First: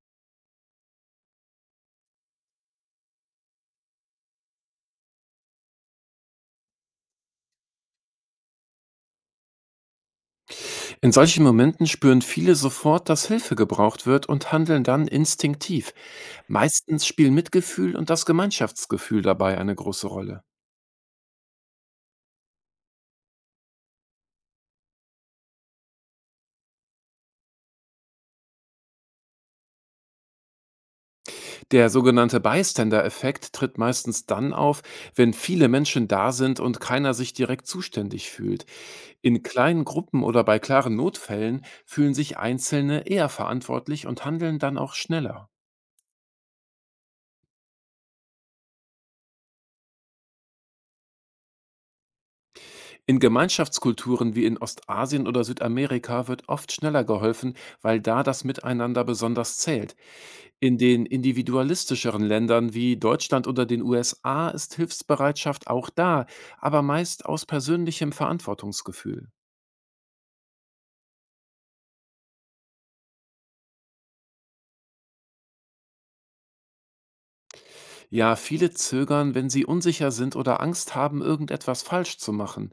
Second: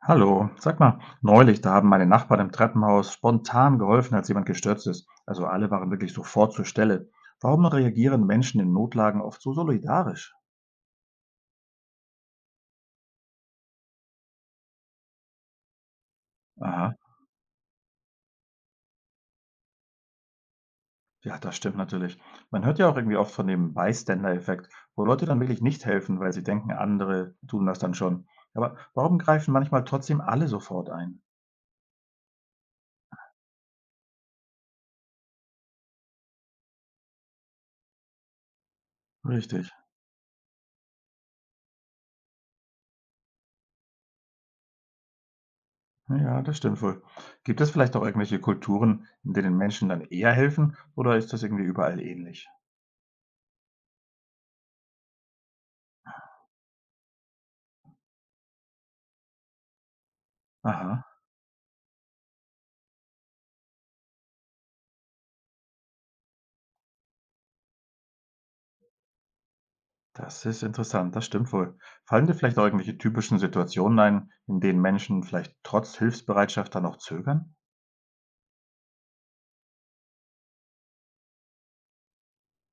Hallo, sag mal, neulich, da haben meine Nachbarn im Treppenhaus spontan geholfen, als jemand gestürzt ist. Also alle waren wirklich sofort zur Stelle. Warum reagieren Menschen in Notlagen oft so solidarisch? In solchen Momenten spüren viele sofort, dass Hilfe gebraucht wird und handeln dann instinktiv. Aha, Meistens spielen Mitgefühl und das Gemeinschaftsgefühl dabei eine große Rolle. ja, das stimmt natürlich. Man hört ja auch irgendwie oft von dem Bystander-Effekt, wo Leute dann wirklich nicht helfen, weil sie denken, andere tun das dann schon. Aber warum greifen manchmal trotzdem alle sofort ein? Der sogenannte Bystander-Effekt tritt meistens dann auf, wenn viele Menschen da sind und keiner sich direkt zuständig fühlt. In Richtig. kleinen Gruppen oder bei klaren Notfällen fühlen sich Einzelne eher verantwortlich und handeln dann auch schneller. Ja, das stimmt wohl. Gibt es vielleicht auch irgendwelche Kulturen, in denen Menschen dann eher helfen, oder ist das irgendwie überall ähnlich? In Gemeinschaftskulturen wie in Ostasien oder Südamerika wird oft schneller geholfen, weil da das Miteinander besonders zählt. In Aha. den individualistischeren Ländern wie Deutschland oder den USA ist Hilfsbereitschaft auch da, aber meist aus persönlichem Verantwortungsgefühl. Das ist interessant, das stimmt wohl. Fallen dir vielleicht auch irgendwelche typischen Situationen ein, in denen Menschen vielleicht trotz Hilfsbereitschaft dann auch zögern? Ja, viele zögern, wenn sie unsicher sind oder Angst haben, irgendetwas falsch zu machen.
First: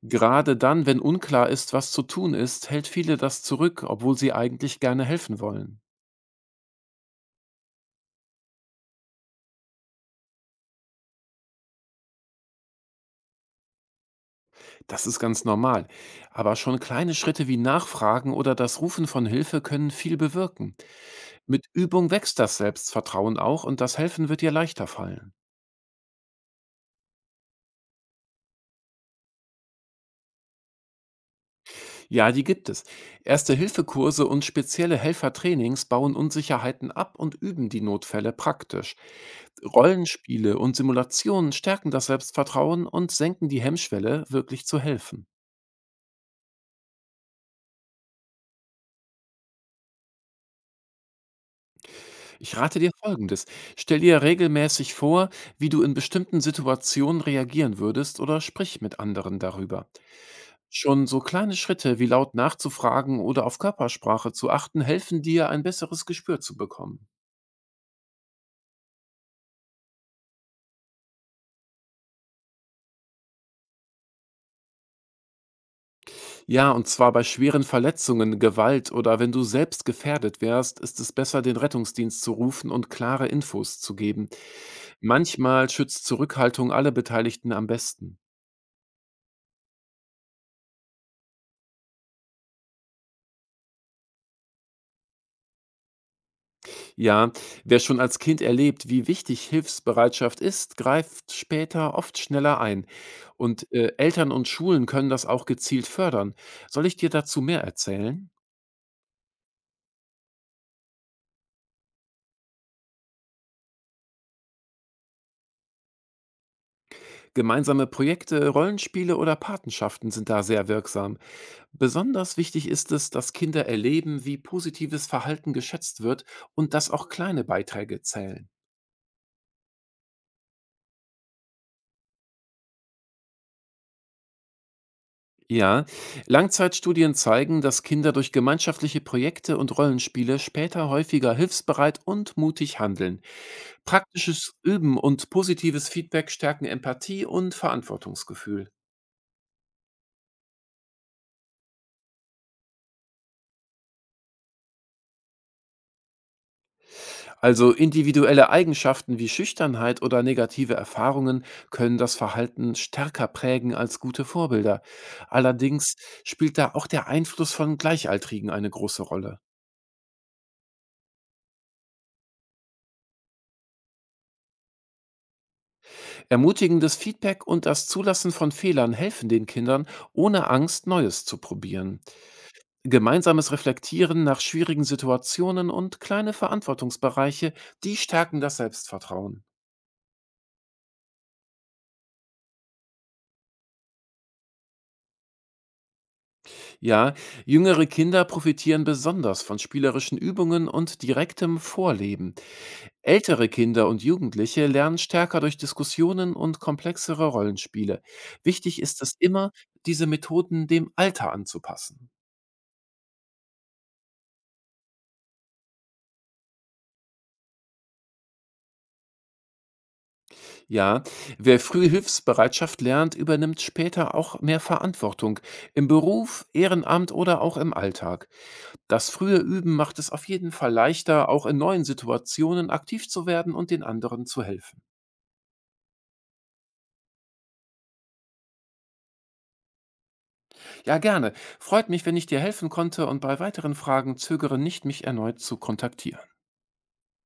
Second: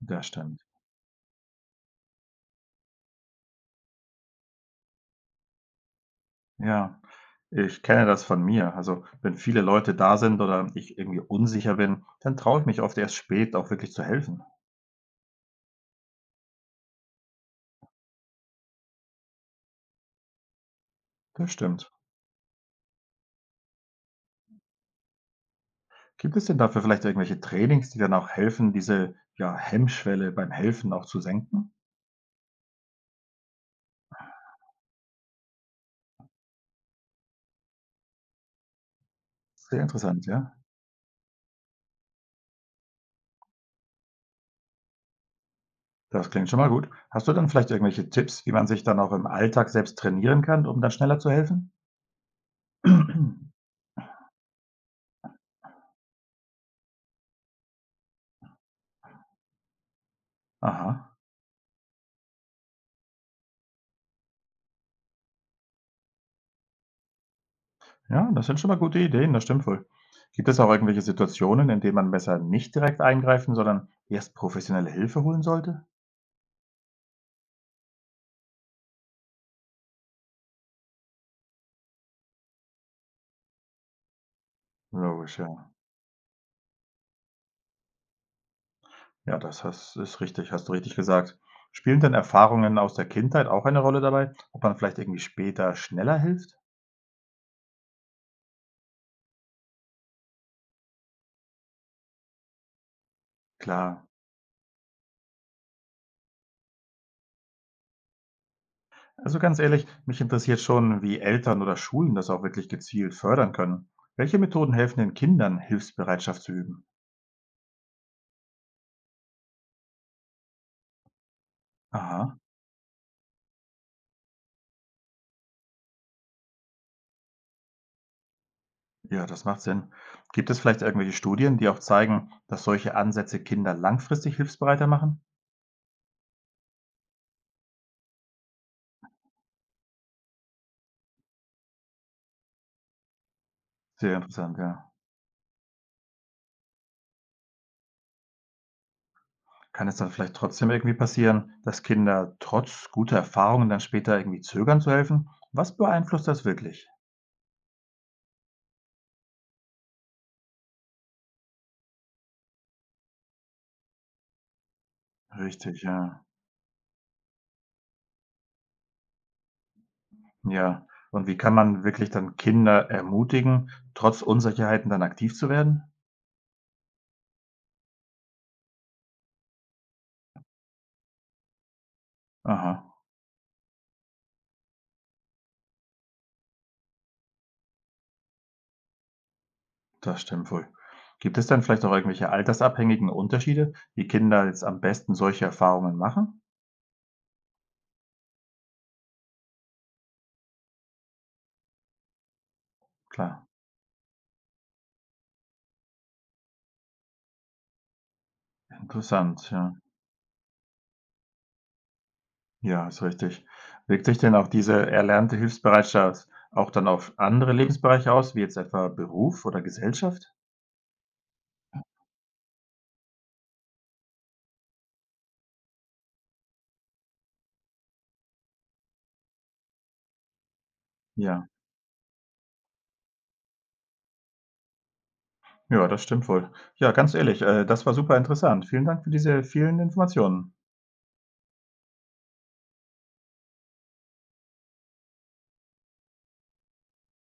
Das Gerade stimmt. dann, wenn unklar ist, was zu tun ist, hält viele das zurück, obwohl sie eigentlich gerne helfen wollen. Ja, ich kenne das von mir. Also, wenn viele Leute da sind oder ich irgendwie unsicher bin, dann traue ich mich oft erst spät auch wirklich zu helfen. Das ist ganz normal. Aber schon kleine Schritte wie Nachfragen oder das Rufen von Hilfe können viel bewirken. Das Mit stimmt. Übung wächst das Selbstvertrauen auch und das Helfen wird dir leichter fallen. Gibt es denn dafür vielleicht irgendwelche Trainings, die dann auch helfen, diese, ja, Hemmschwelle beim Helfen auch zu senken? Ja, die gibt es. Erste-Hilfe-Kurse und spezielle Helfertrainings bauen Unsicherheiten ab und üben die Notfälle praktisch. Sehr interessant, ja. Rollenspiele und Simulationen stärken das Selbstvertrauen und senken die Hemmschwelle, wirklich zu helfen. Das klingt schon mal gut. Hast du dann vielleicht irgendwelche Tipps, wie man sich dann auch im Alltag selbst trainieren kann, um dann schneller zu helfen? Ich rate dir Folgendes. Stell dir regelmäßig vor, wie du in bestimmten Situationen reagieren würdest oder sprich mit anderen darüber. Schon Aha. so kleine Schritte wie laut nachzufragen oder auf Körpersprache zu achten, helfen dir, ein besseres Gespür zu bekommen. Ja, das sind schon mal gute Ideen, das stimmt wohl. Gibt es auch irgendwelche Situationen, in denen man besser nicht direkt eingreifen, sondern erst professionelle Hilfe holen sollte? Ja, und zwar bei schweren Verletzungen, Gewalt oder wenn du selbst gefährdet wärst, ist es besser, den Rettungsdienst zu rufen und klare Infos zu geben. Logisch, Manchmal ja. schützt Zurückhaltung alle Beteiligten am besten. Ja, das hast, ist richtig, hast du richtig gesagt. Spielen denn Erfahrungen aus der Kindheit auch eine Rolle dabei, ob man vielleicht irgendwie später schneller hilft? Ja, wer schon als Kind erlebt, wie wichtig Hilfsbereitschaft ist, greift später oft schneller ein. Und Klar. Eltern und Schulen können das auch gezielt fördern. Soll ich dir dazu mehr erzählen? Also ganz ehrlich, mich interessiert schon, wie Eltern oder Schulen das auch wirklich gezielt fördern können. Welche Methoden helfen den Kindern, Hilfsbereitschaft zu üben? Gemeinsame Projekte, Rollenspiele oder Patenschaften sind da sehr wirksam. Besonders Aha. wichtig ist es, dass Kinder erleben, wie positives Verhalten geschätzt wird und dass auch kleine Beiträge zählen. Ja, das macht Sinn. Gibt es vielleicht irgendwelche Studien, die auch zeigen, dass solche Ansätze Kinder langfristig hilfsbereiter machen? Ja, Langzeitstudien zeigen, dass Kinder durch gemeinschaftliche Projekte und Rollenspiele später häufiger hilfsbereit und mutig handeln. Sehr Praktisches interessant, ja. Üben und positives Feedback stärken Empathie und Verantwortungsgefühl. Kann es dann vielleicht trotzdem irgendwie passieren, dass Kinder trotz guter Erfahrungen dann später irgendwie zögern zu helfen? Was beeinflusst das wirklich? Also individuelle Eigenschaften wie Schüchternheit oder negative Erfahrungen können das Verhalten stärker prägen als gute Vorbilder. Richtig, Allerdings ja. spielt da auch der Einfluss von Gleichaltrigen eine große Rolle. Ja. Und wie kann man wirklich dann Kinder ermutigen, trotz Unsicherheiten dann aktiv zu werden? Ermutigendes Feedback und das Zulassen von Fehlern helfen den Kindern, ohne Angst Neues zu probieren. Aha, Gemeinsames Reflektieren nach schwierigen Situationen und kleine Verantwortungsbereiche, die stärken das Selbstvertrauen. das stimmt wohl. Gibt es dann vielleicht auch irgendwelche altersabhängigen Unterschiede, wie Kinder jetzt am besten solche Erfahrungen machen? Ja, jüngere Kinder profitieren besonders von spielerischen Übungen und direktem Vorleben. Klar. Ältere Kinder und Jugendliche lernen stärker durch Diskussionen und komplexere Rollenspiele. Wichtig ist es Interessant, immer, ja. diese Methoden dem Alter anzupassen. Ja, ist richtig. Wirkt sich denn auch diese erlernte Hilfsbereitschaft auch dann auf andere Lebensbereiche aus, wie jetzt etwa Beruf oder Gesellschaft? Ja, wer früh Hilfsbereitschaft lernt, übernimmt später auch mehr Verantwortung im Beruf, Ehrenamt oder auch im Alltag. Das frühe Üben macht es auf jeden Fall leichter, auch Ja, in neuen Situationen aktiv zu werden und den anderen zu helfen. ja, das stimmt wohl. Ja, ganz ehrlich, das war super interessant. Vielen Dank für diese vielen Informationen. Ja, gerne. Freut mich, wenn ich dir helfen konnte und bei weiteren Fragen zögere nicht, mich erneut zu kontaktieren.